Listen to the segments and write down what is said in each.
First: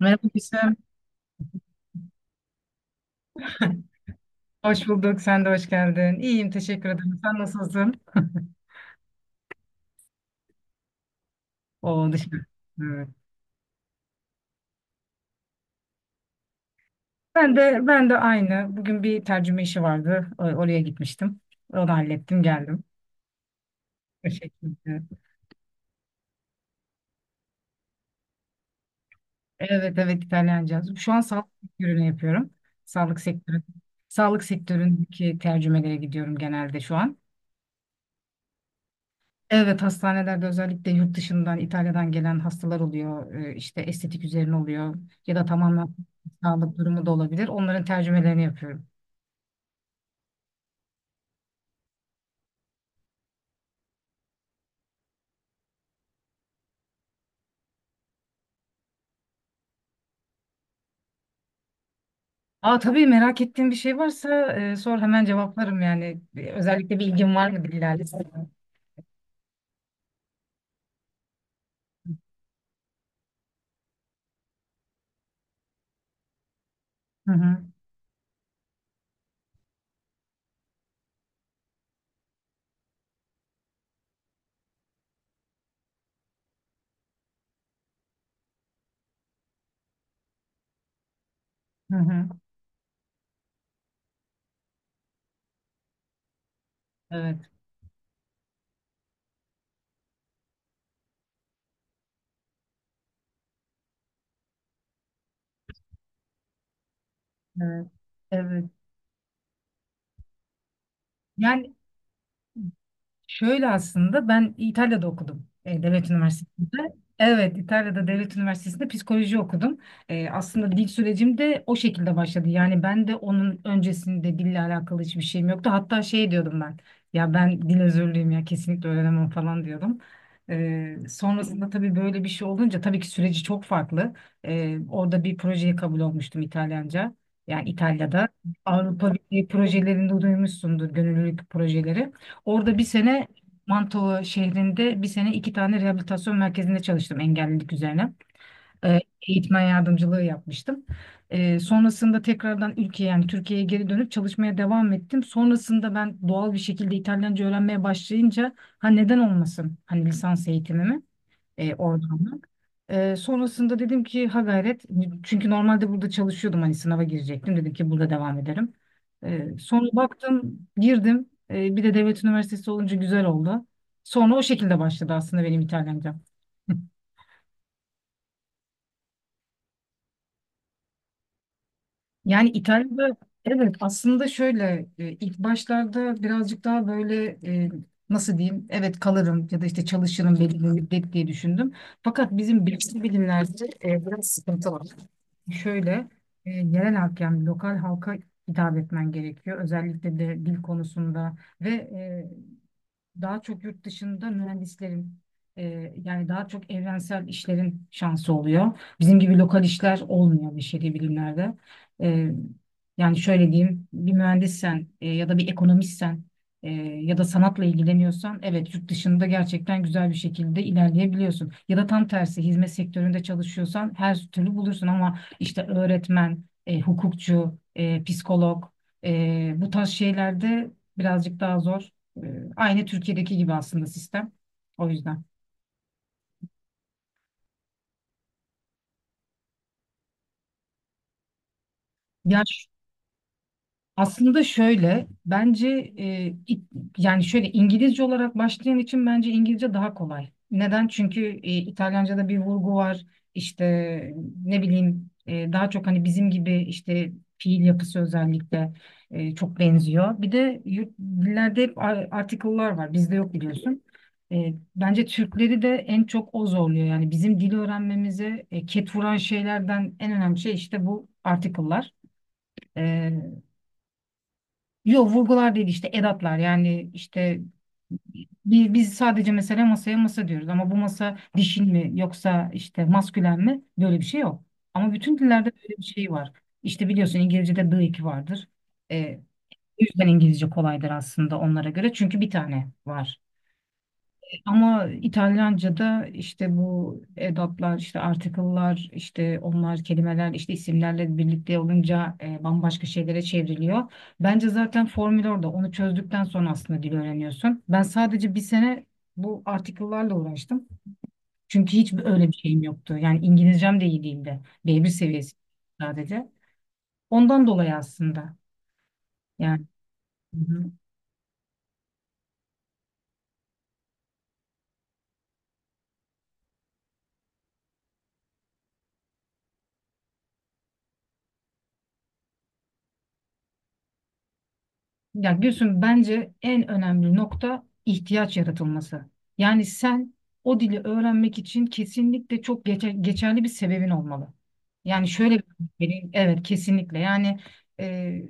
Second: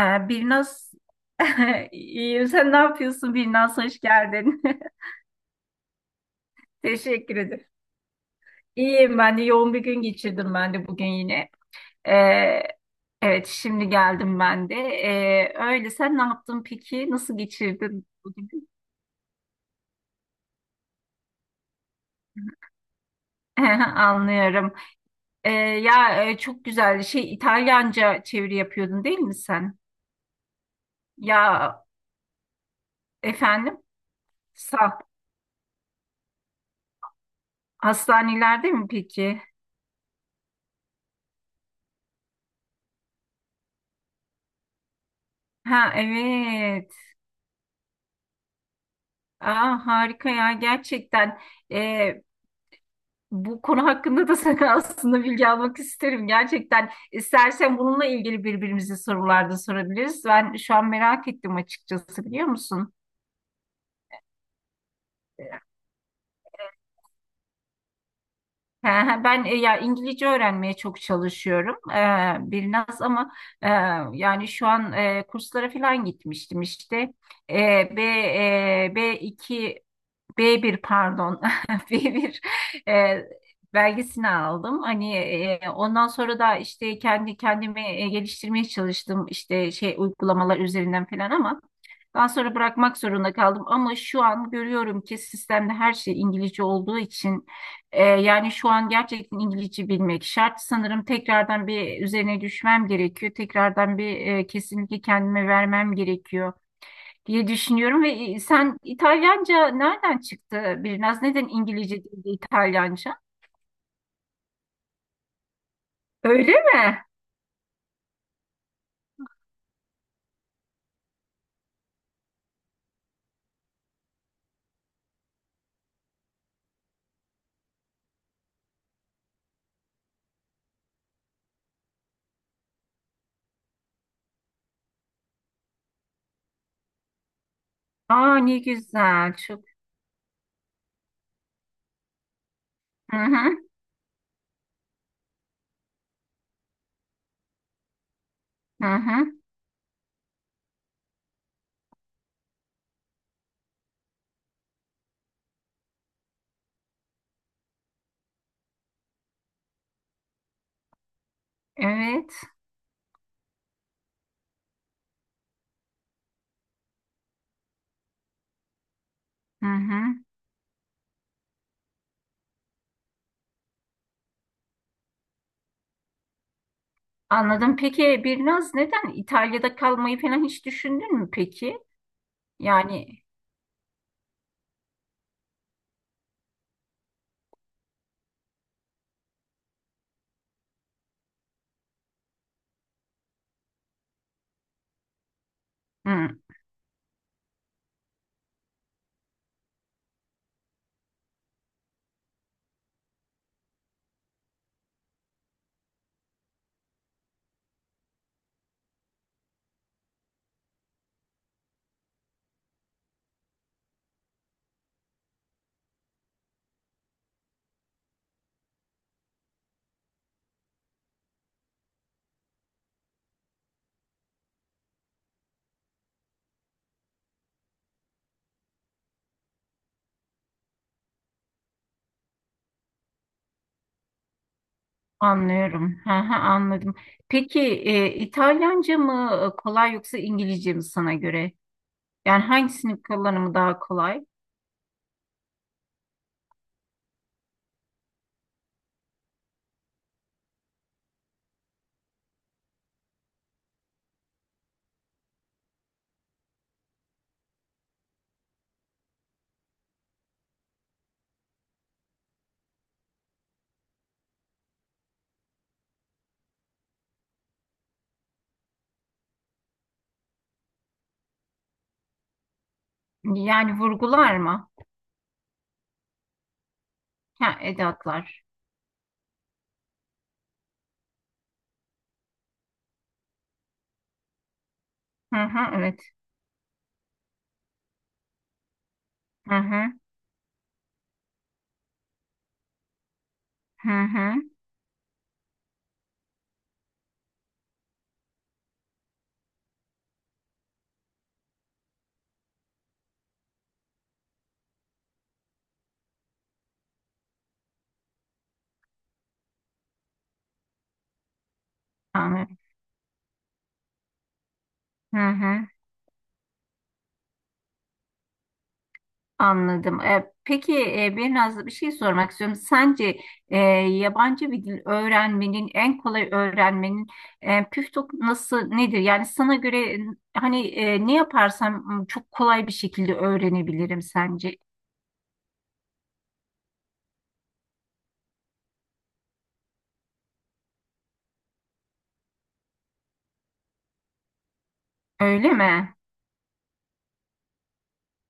Merhaba Gülsüm. Birnaz, iyiyim. Sen ne yapıyorsun Birnaz? Hoş geldin. Hoş bulduk. Sen de hoş geldin. İyiyim. Teşekkür ederim. Teşekkür Sen ederim. nasılsın? İyiyim ben de. Yoğun bir gün geçirdim ben de bugün yine. O dışarı. Ee, Evet. evet, şimdi geldim ben de. Öyle. Sen ne yaptın peki? Nasıl Ben de geçirdin ben de bugün? aynı. Bugün bir tercüme işi vardı. Oraya gitmiştim. Onu hallettim, geldim. O Anlıyorum. şekilde. Ya, çok güzel. Şey, İtalyanca çeviri yapıyordun değil mi sen? Evet evet, İtalyanca. Şu an sağlık Ya, sektörünü yapıyorum. Sağlık sektörü. efendim? Sağlık Sağ. sektöründeki tercümelere gidiyorum genelde şu an. Hastanelerde mi peki? Evet, hastanelerde özellikle yurt dışından, İtalya'dan gelen hastalar oluyor. İşte estetik üzerine oluyor ya da Ha, tamamen sağlık evet. durumu da olabilir. Onların tercümelerini yapıyorum. Aa, harika ya, gerçekten. Ee, Bu konu hakkında da sana aslında bilgi almak isterim, gerçekten istersen bununla ilgili birbirimize sorularda sorabiliriz. Ben şu an merak ettim açıkçası, biliyor Aa, musun? tabii, merak ettiğin bir şey varsa sor, hemen cevaplarım yani. Özellikle bir ilgin var mı dillerle? He, he, ben ya İngilizce öğrenmeye çok çalışıyorum biraz, ama e, yani şu an kurslara falan gitmiştim işte. Hı E, hı. B2, b bir, pardon, b bir e, belgesini aldım. Hani ondan sonra da işte kendi kendimi geliştirmeye çalıştım işte şey uygulamalar üzerinden falan, ama Hı hı. daha sonra bırakmak zorunda kaldım. Ama şu an görüyorum ki sistemde her şey İngilizce olduğu için Evet. Yani şu an gerçekten İngilizce bilmek şart. Sanırım tekrardan bir üzerine düşmem gerekiyor. Tekrardan bir kesinlikle kendime vermem gerekiyor diye Evet. düşünüyorum. Ve Evet. sen İtalyanca nereden çıktı? Biraz neden Yani İngilizce değil de İtalyanca? şöyle, aslında ben İtalya'da okudum, devlet Öyle üniversitesinde. mi? Evet, İtalya'da devlet üniversitesinde psikoloji okudum. Aslında dil sürecim de o şekilde başladı. Yani ben de onun öncesinde dille alakalı hiçbir şeyim yoktu. Hatta şey diyordum ben, ya ben dil özürlüyüm ya, kesinlikle öğrenemem falan diyordum. Sonrasında tabii böyle bir şey olunca tabii ki süreci çok farklı. Orada bir projeye kabul olmuştum, İtalyanca. Yani İtalya'da, Aa, ne Avrupa güzel. Birliği Çok. projelerinde duymuşsundur, gönüllülük projeleri. Orada bir Hı sene, hı. Manto şehrinde bir sene 2 tane rehabilitasyon merkezinde çalıştım, engellilik üzerine. Hı Ee, hı. eğitmen yardımcılığı yapmıştım. Sonrasında tekrardan ülkeye, yani Türkiye'ye geri dönüp çalışmaya devam ettim. Sonrasında ben doğal bir şekilde İtalyanca öğrenmeye başlayınca, ha, neden olmasın, hani lisans eğitimimi oradan da. Evet. Sonrasında dedim ki, ha, gayret, çünkü normalde burada çalışıyordum, hani sınava girecektim, dedim ki burada devam ederim. Ee, Hı sonra hı. baktım, girdim. Bir de devlet üniversitesi olunca güzel oldu. Sonra o şekilde başladı aslında benim İtalyanca. Anladım. Peki Birnaz, neden İtalya'da kalmayı falan hiç düşündün mü peki? Yani Yani, İtalya'da, evet, aslında şöyle, ilk başlarda birazcık daha böyle, e, nasıl diyeyim, evet, kalırım ya da işte çalışırım belli bir müddet diye düşündüm. Fakat bizim bilgi bilimlerde biraz sıkıntı var. Şöyle, hı, yerel halk, yani lokal halka hitap etmen gerekiyor. Özellikle de dil konusunda, ve daha çok yurt dışında mühendislerin, yani daha çok evrensel işlerin şansı oluyor. Bizim gibi lokal işler olmuyor beşeri bilimlerde. E, yani şöyle diyeyim, bir mühendissen ya da bir ekonomistsen e, ya da sanatla ilgileniyorsan, evet, yurt dışında gerçekten güzel bir şekilde ilerleyebiliyorsun. Ya da tam tersi, hizmet sektöründe çalışıyorsan her türlü bulursun, ama işte öğretmen, hukukçu, psikolog, bu tarz şeylerde birazcık daha zor. Aynı Türkiye'deki gibi aslında sistem. O yüzden. anlıyorum. Hı hı, anladım. Peki İtalyanca mı kolay, yoksa İngilizce mi sana göre? Yani, Ya, hangisinin kullanımı daha kolay? aslında şöyle, bence e, it- yani şöyle, İngilizce olarak başlayan için bence İngilizce daha kolay. Neden? Çünkü İtalyanca'da bir vurgu var. İşte, ne bileyim, daha çok hani bizim gibi işte fiil yapısı özellikle çok benziyor. Bir de yurt, dillerde hep article'lar var. Bizde yok, biliyorsun. Bence Türkleri de en çok o zorluyor. Yani bizim dil öğrenmemize ket vuran şeylerden en önemli şey işte bu article'lar. E, Yani, vurgular mı? Yok vurgular değil, işte edatlar, yani işte Ha, edatlar. Biz sadece mesela masaya masa diyoruz, ama bu masa dişil mi yoksa işte maskülen mi, böyle bir şey yok. Ama bütün Hı dillerde hı, böyle bir evet. şey var. İşte biliyorsun, İngilizce'de the iki vardır. Ee, Hı o hı, yüzden İngilizce kolaydır aslında onlara göre, çünkü bir tane var. hı hı. Ama İtalyanca'da işte bu edatlar, işte article'lar, işte onlar kelimeler, işte isimlerle birlikte olunca bambaşka şeylere çevriliyor. Bence zaten formül orada. Onu çözdükten sonra aslında dil öğreniyorsun. Ben sadece bir sene bu article'larla uğraştım. Çünkü hiç öyle bir Anladım. şeyim yoktu. Yani İngilizcem de iyi değildi. B1 Hı seviyesi hı, sadece. Ondan dolayı aslında. Yani. anladım. Peki, bir Nazlı, bir şey sormak istiyorum. Sence yabancı bir dil öğrenmenin, en kolay öğrenmenin püf noktası nasıl, nedir? Yani sana göre hani ne yaparsam çok kolay bir şekilde öğrenebilirim sence. Ya Gülsüm, bence en önemli nokta ihtiyaç yaratılması. Yani sen o dili öğrenmek için kesinlikle çok geçerli bir sebebin olmalı. Yani şöyle bir Öyle mi? Evet, kesinlikle, yani, e,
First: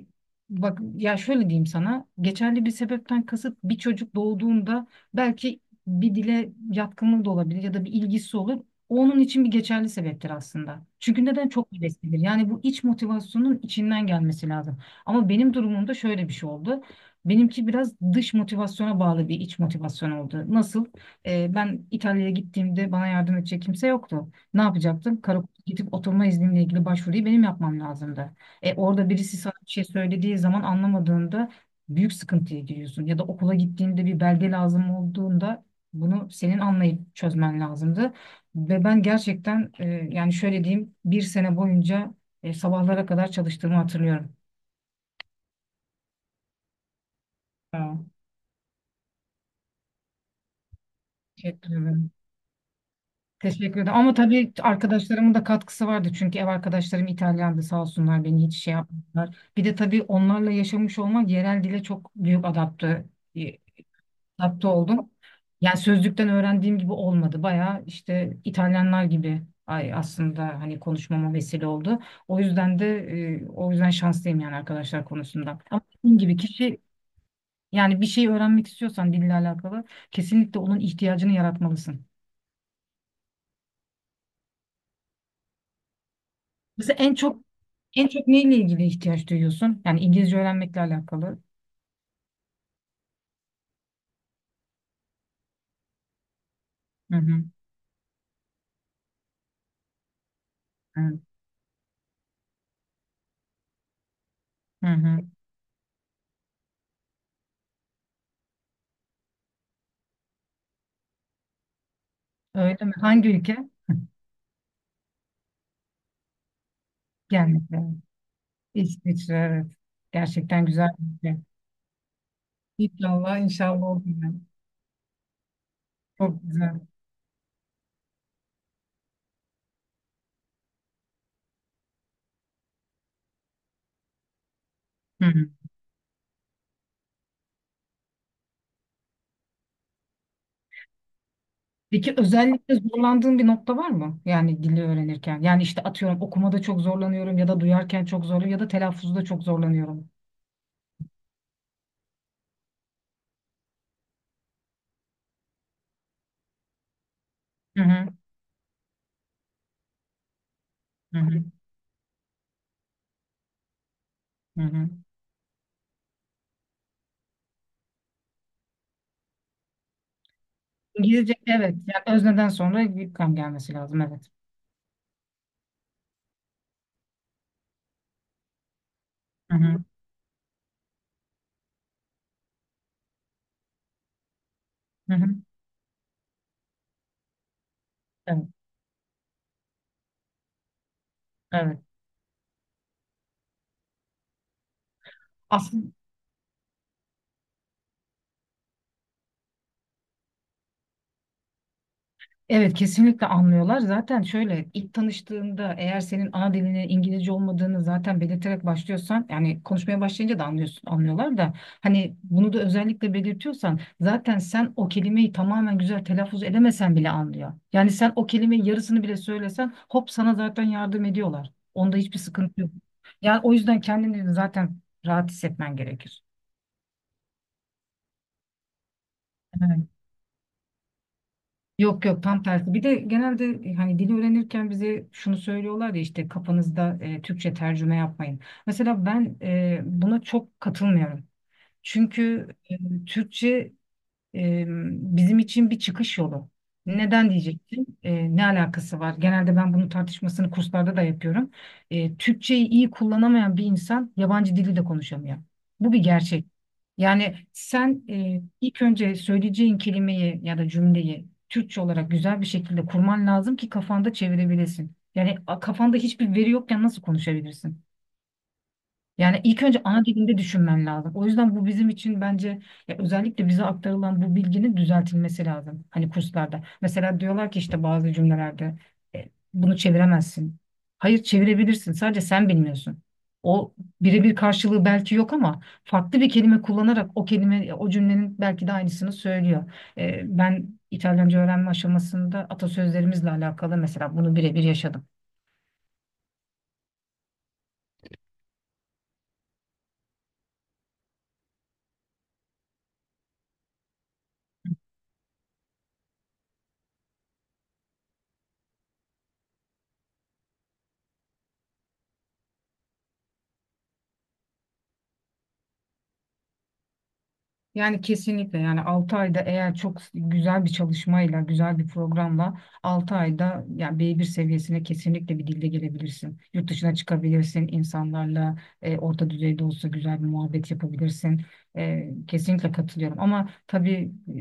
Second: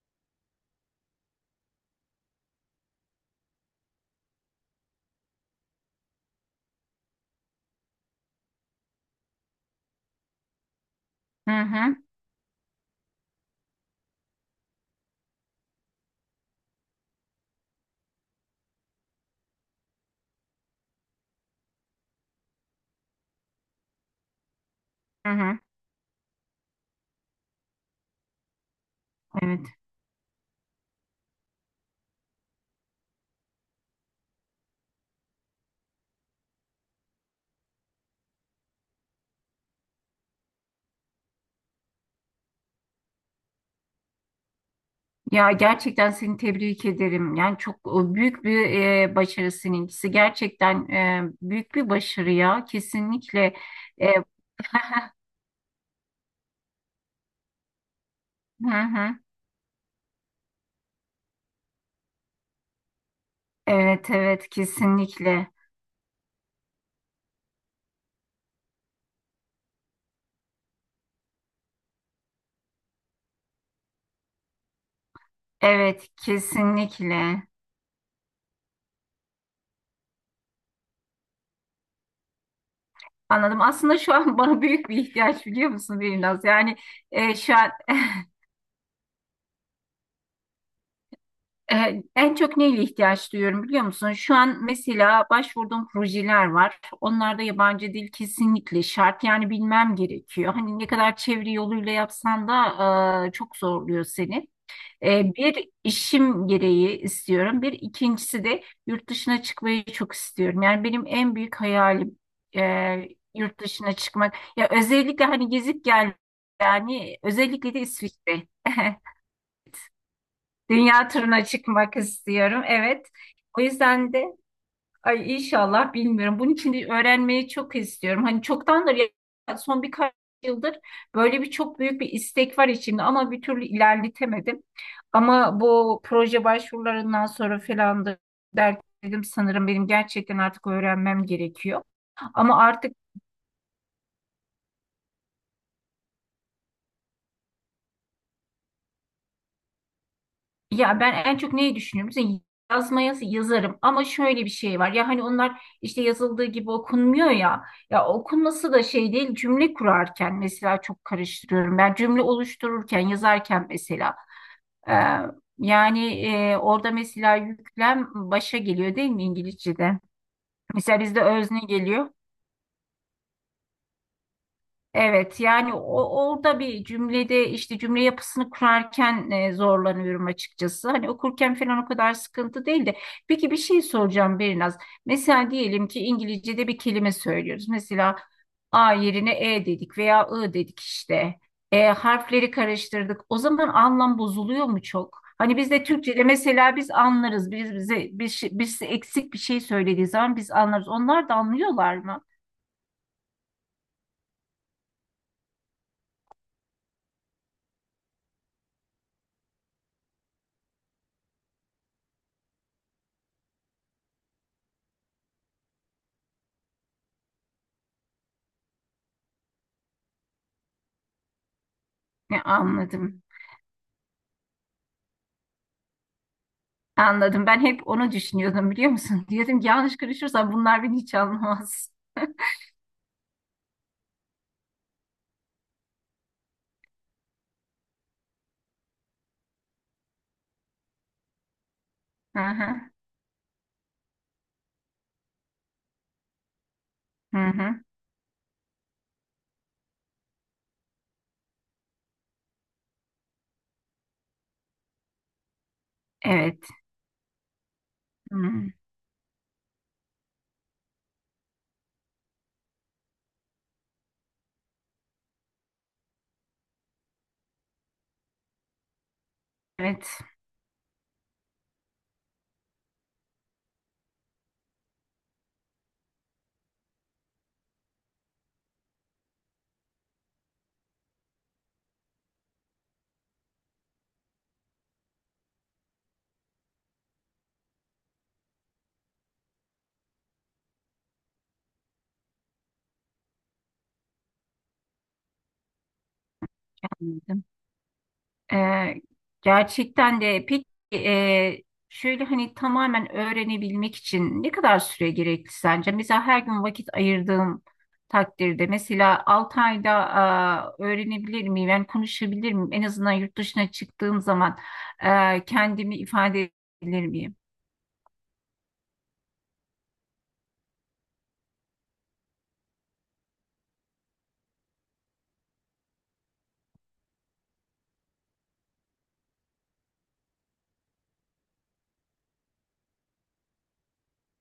bak ya, şöyle diyeyim sana, geçerli bir sebepten kasıt: bir çocuk doğduğunda belki bir dile yatkınlığı da olabilir ya da bir ilgisi olur. O onun için bir geçerli sebeptir aslında. Çünkü neden? Hı Çok hı, heveslidir. Yani bu iç motivasyonun içinden gelmesi lazım. Ama benim durumumda şöyle bir şey oldu. Benimki biraz dış motivasyona bağlı bir iç motivasyon oldu. Nasıl? Ben İtalya'ya gittiğimde bana yardım edecek kimse yoktu. Ne yapacaktım? hı Karakola hı. gidip oturma iznimle ilgili başvuruyu benim yapmam lazımdı. Orada birisi sana Evet. bir şey söylediği zaman anlamadığında büyük sıkıntıya giriyorsun. Ya da okula gittiğinde bir belge lazım olduğunda, bunu senin anlayıp çözmen lazımdı. Ve ben gerçekten, yani şöyle diyeyim, bir sene boyunca sabahlara kadar çalıştığımı hatırlıyorum. Ya, gerçekten seni tebrik ederim. Yani çok Ha. Büyük bir başarı seninkisi. Gerçekten Teşekkür büyük bir ederim. başarı ya. Kesinlikle. Teşekkür ederim. E, Ama tabii arkadaşlarımın da katkısı vardı. Çünkü ev arkadaşlarım İtalyandı, sağ olsunlar beni hiç şey hı hı. yapmadılar. Bir de tabii onlarla yaşamış olmak, yerel dile çok büyük e, Evet, evet, adapte oldum. kesinlikle. Yani sözlükten öğrendiğim gibi olmadı. Bayağı işte İtalyanlar gibi, ay, aslında hani konuşmama vesile oldu. O yüzden de o yüzden şanslıyım, yani, arkadaşlar konusunda. Ama Evet, dediğim gibi, kişi, kesinlikle. yani, bir şey öğrenmek istiyorsan dille alakalı, kesinlikle onun ihtiyacını yaratmalısın. Anladım. Aslında şu an bana büyük bir ihtiyaç, biliyor musun, biraz. Yani Mesela en çok şu an en çok neyle ilgili ihtiyaç duyuyorsun? Yani İngilizce öğrenmekle alakalı. En çok neyle ihtiyaç duyuyorum biliyor musun? Şu an mesela başvurduğum projeler var. Hı Onlarda hı. yabancı dil kesinlikle şart. Yani bilmem gerekiyor. Hani ne kadar Evet. çeviri yoluyla yapsan da çok zorluyor seni. Hı hı. Bir, işim gereği istiyorum. Bir ikincisi de yurt dışına çıkmayı çok istiyorum. Yani benim en büyük hayalim e, Öyle mi? Hangi ülke? yurt dışına çıkmak. Ya özellikle hani gezip gel, yani Gelmek özellikle de lazım. İsviçre. İsviçre, evet. Gerçekten güzel Dünya bir ülke. turuna çıkmak istiyorum. Evet. İnşallah O inşallah olur. yüzden de Yani. ay inşallah, Çok bilmiyorum. Bunun için güzel. de öğrenmeyi çok istiyorum. Hani çoktandır, son birkaç yıldır böyle bir çok büyük bir istek var içimde, ama bir türlü ilerletemedim. Hı hı. Ama bu proje başvurularından sonra falan da dert dedim, sanırım benim gerçekten artık öğrenmem gerekiyor. Peki Ama özellikle artık, zorlandığın bir nokta var mı? Yani dili öğrenirken. Yani işte, atıyorum, okumada çok zorlanıyorum ya da duyarken çok zorlanıyorum ya da telaffuzda çok zorlanıyorum. ya ben en çok neyi düşünüyorum? Mesela yazmaya yazarım, ama şöyle bir şey var. Ya hani onlar işte yazıldığı gibi okunmuyor ya. Hı hı. Ya okunması da şey değil, cümle kurarken mesela çok Hı hı. karıştırıyorum. Ben cümle oluştururken, yazarken mesela Hı hı. e, yani orada mesela yüklem başa geliyor, değil mi İngilizce'de? Mesela bizde İngilizce, özne evet. geliyor. Yani özneden sonra bir kam gelmesi lazım, evet. Evet, yani orada, bir cümlede işte cümle yapısını kurarken Hı hı. zorlanıyorum açıkçası. Hani okurken falan o kadar sıkıntı değil de. Peki bir şey soracağım Berinaz. Hı hı. Mesela diyelim ki İngilizce'de bir kelime söylüyoruz. Mesela Evet, A yerine E dedik veya I dedik işte. evet. Harfleri karıştırdık. O zaman anlam bozuluyor mu çok? Hani biz de Aslında, Türkçe'de mesela biz anlarız. Biz bize birisi eksik bir şey söylediği zaman biz anlarız. Onlar da anlıyorlar mı? evet, kesinlikle anlıyorlar. Zaten şöyle, ilk tanıştığında eğer senin ana dilinin İngilizce olmadığını zaten belirterek başlıyorsan, yani konuşmaya başlayınca da anlıyorsun, anlıyorlar da, hani bunu da özellikle belirtiyorsan, zaten sen o kelimeyi tamamen güzel telaffuz edemesen bile anlıyor. Yani sen o kelimenin yarısını bile söylesen, hop, sana zaten yardım ediyorlar. Onda hiçbir Ne, sıkıntı yok. anladım. Yani o yüzden kendini de zaten rahat hissetmen gerekir. Anladım. Ben hep onu düşünüyordum, biliyor musun? Diyordum ki yanlış konuşursam bunlar beni hiç anlamaz. Yok yok, tam tersi. Bir de genelde hani dili öğrenirken bize şunu söylüyorlar ya, işte kafanızda Türkçe tercüme yapmayın. Mesela ben buna çok katılmıyorum. Hı Çünkü hı. Türkçe e, bizim için bir çıkış yolu. Neden Hı hı. diyeceksin? Ne alakası var? Genelde ben bunun tartışmasını kurslarda da yapıyorum. Türkçeyi iyi kullanamayan bir insan yabancı dili de konuşamıyor. Bu bir gerçek. Evet. Yani sen Hı. ilk önce söyleyeceğin kelimeyi ya da cümleyi Türkçe olarak güzel bir şekilde kurman lazım ki kafanda çevirebilesin. Yani, kafanda hiçbir veri yokken nasıl konuşabilirsin? Yani ilk önce ana Evet. dilinde düşünmen lazım. O yüzden bu bizim için, bence, ya, özellikle bize aktarılan bu bilginin düzeltilmesi lazım. Hani kurslarda. Mesela diyorlar ki, işte bazı cümlelerde e, bunu çeviremezsin. Hayır, çevirebilirsin. Sadece sen bilmiyorsun. O birebir karşılığı belki yok, ama farklı bir kelime kullanarak o kelime o cümlenin belki de aynısını söylüyor. Ben İtalyanca öğrenme aşamasında atasözlerimizle alakalı mesela bunu birebir yaşadım. Anladım. Ee, gerçekten de, peki e, şöyle hani tamamen öğrenebilmek için ne kadar süre gerekli sence? Mesela her gün vakit ayırdığım takdirde, mesela 6 ayda, öğrenebilir miyim? Yani konuşabilir miyim? En azından yurt dışına çıktığım zaman kendimi ifade edebilir miyim? Yani kesinlikle, yani 6 ayda, eğer çok güzel bir çalışmayla, güzel bir programla 6 ayda yani B1 seviyesine kesinlikle bir dilde gelebilirsin. Yurt dışına çıkabilirsin, insanlarla orta düzeyde olsa güzel bir muhabbet yapabilirsin. Kesinlikle katılıyorum, ama tabii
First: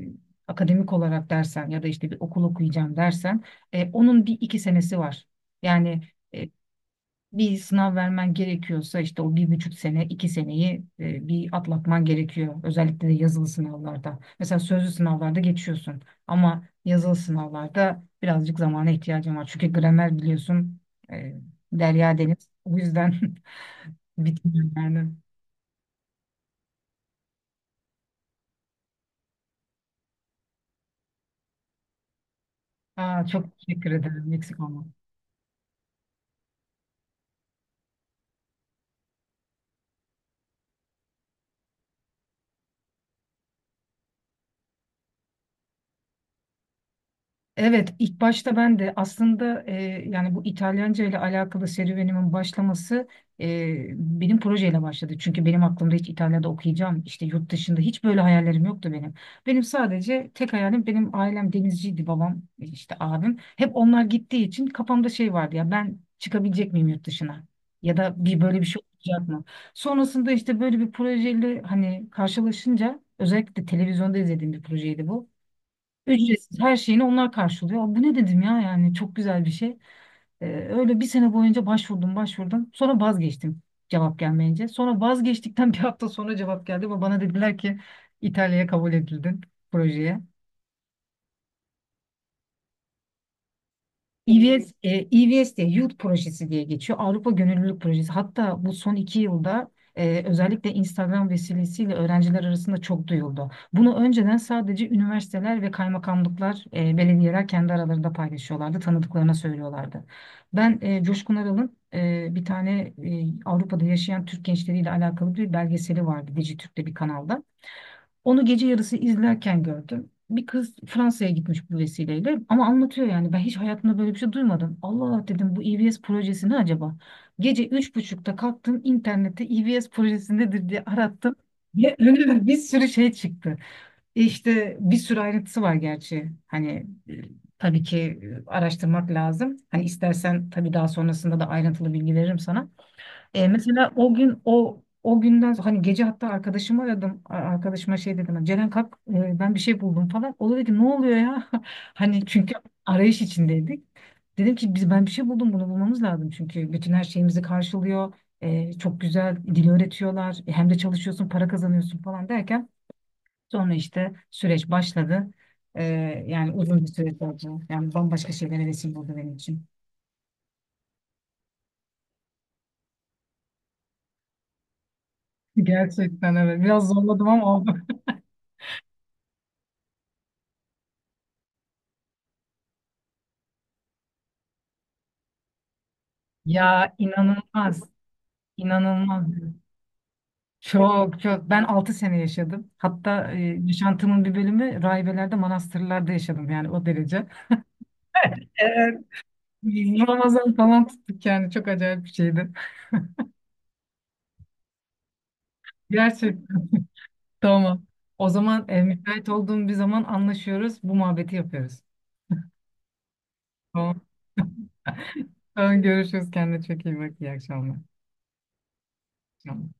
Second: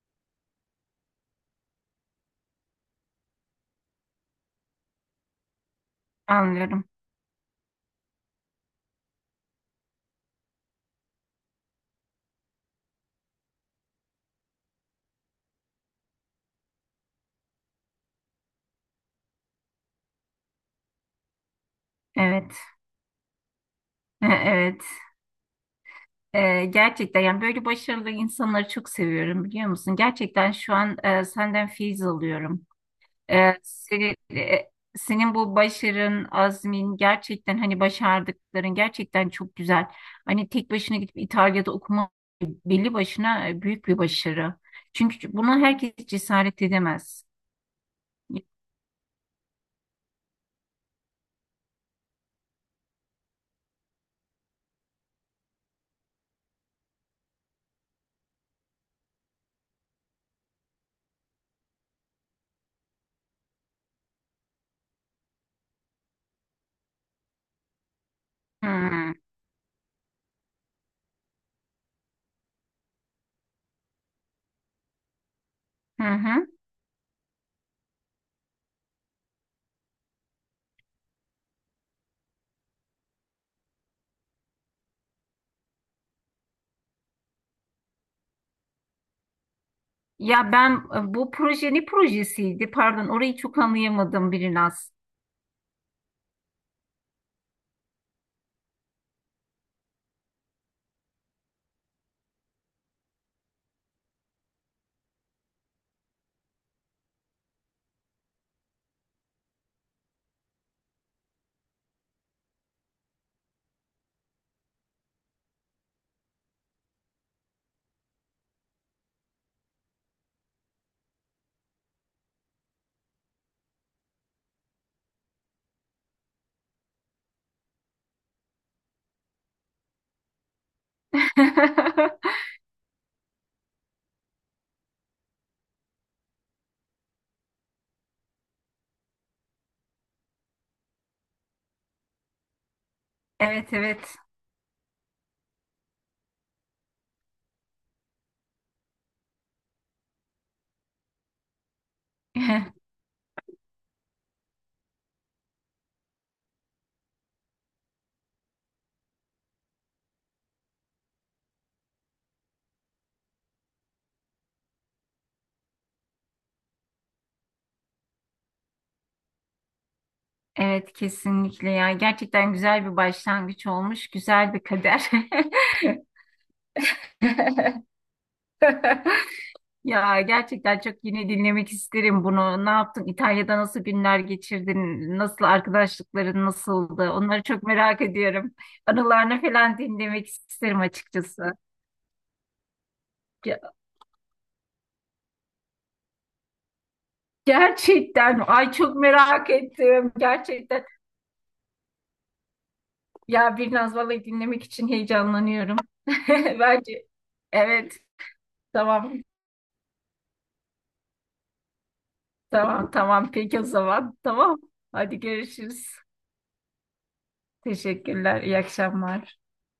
akademik olarak dersen ya da işte bir okul okuyacağım dersen onun bir iki senesi var. Yani e, Anlıyorum. bir sınav vermen gerekiyorsa işte o 1,5 sene, 2 seneyi bir atlatman gerekiyor. Özellikle de yazılı sınavlarda. Mesela sözlü sınavlarda geçiyorsun, ama yazılı sınavlarda birazcık zamana ihtiyacın var. Çünkü gramer, biliyorsun, e, derya deniz. Evet. O yüzden bitmiyor evet. yani. Gerçekten, yani böyle başarılı insanları çok seviyorum, biliyor musun? Gerçekten şu an senden feyiz alıyorum. Aa, çok Ee, teşekkür seni, ederim. Eksik e, olma. senin bu başarın, azmin, gerçekten hani başardıkların gerçekten çok güzel. Hani tek başına gidip İtalya'da okuma, belli başına büyük bir başarı. Çünkü buna herkes cesaret edemez. Evet, ilk başta ben de aslında, yani bu İtalyanca ile alakalı serüvenimin başlaması e, benim projeyle başladı. Çünkü benim aklımda hiç İtalya'da okuyacağım, işte yurt dışında hiç böyle hayallerim yoktu benim. Benim sadece tek hayalim, benim ailem denizciydi, babam, işte abim. Hep onlar gittiği için kafamda şey vardı, ya ben çıkabilecek miyim yurt dışına? Ya da bir böyle bir şey Hmm. olacak mı? Sonrasında işte böyle bir projeyle hani karşılaşınca, özellikle televizyonda izlediğim bir projeydi bu. Hı hı. Ücretsiz, her şeyini onlar karşılıyor. Bu ne dedim ya, yani çok güzel bir şey. Öyle bir sene boyunca başvurdum başvurdum. Sonra vazgeçtim, cevap gelmeyince. Sonra vazgeçtikten bir hafta sonra cevap geldi ve bana dediler ki, İtalya'ya kabul edildin projeye. Ya ben bu proje ne projesiydi? Pardon, orayı çok anlayamadım EVS, Birinaz. EVS diye Youth Projesi diye geçiyor. Avrupa Gönüllülük Projesi. Hatta bu son 2 yılda özellikle Instagram vesilesiyle öğrenciler arasında çok duyuldu. Bunu önceden sadece üniversiteler ve kaymakamlıklar, belediyeler kendi aralarında paylaşıyorlardı, tanıdıklarına söylüyorlardı. Ben Coşkun Aral'ın bir tane Avrupa'da yaşayan Türk gençleriyle alakalı bir belgeseli vardı Dijitürk'te bir kanalda. Onu gece yarısı izlerken gördüm. Bir kız Fransa'ya gitmiş bu vesileyle, ama anlatıyor, yani ben hiç hayatımda böyle bir şey duymadım. Allah Allah dedim, bu EVS projesi ne acaba? Gece 03.30'da kalktım, internette EVS projesi nedir diye arattım. Ve önüme bir sürü şey çıktı. İşte bir sürü ayrıntısı var gerçi. Hani tabii ki araştırmak lazım. Hani istersen tabii daha sonrasında da ayrıntılı bilgi veririm sana. Evet, Mesela o evet. gün o günden sonra, hani gece hatta arkadaşımı aradım. Arkadaşıma şey dedim. "Hani Ceren, kalk, ben bir şey buldum falan." O da dedi ki, "Ne oluyor ya?" Hani, çünkü arayış içindeydik. Dedim ki, biz, ben bir şey buldum, bunu bulmamız lazım. Çünkü bütün her şeyimizi karşılıyor. Çok güzel dil öğretiyorlar. Hem de çalışıyorsun, para kazanıyorsun falan derken sonra işte süreç başladı. E, yani uzun bir süreç oldu. Yani bambaşka şeylere vesile oldu benim için. Evet, kesinlikle ya. Gerçekten güzel bir başlangıç olmuş. Güzel bir kader. Gerçekten, evet. Biraz zorladım, ama oldu. Ya gerçekten çok yine dinlemek isterim bunu. Ne yaptın? İtalya'da nasıl günler geçirdin? Nasıl, arkadaşlıkların Ya, nasıldı? Onları çok inanılmaz. merak ediyorum. İnanılmaz. Anılarını falan dinlemek isterim Çok çok. açıkçası. Ben 6 sene yaşadım. Hatta Ge- yaşantımın bir bölümü rahibelerde, manastırlarda yaşadım, yani o derece. Gerçekten mi? Ay, çok Evet. merak ettim. Ramazan Gerçekten falan tuttuk, yani çok acayip bir şeydi. ya, bir Vallahi dinlemek için heyecanlanıyorum. Gerçekten, Bence tamam. evet, O zaman tamam. müsait olduğum bir zaman anlaşıyoruz. Bu muhabbeti yapıyoruz. Tamam, tamam, peki o Tamam. zaman. Tamam. Hadi Tamam, görüşürüz. görüşürüz. Kendine çok iyi bak. İyi akşamlar. Teşekkürler. İyi akşamlar. İyi akşamlar.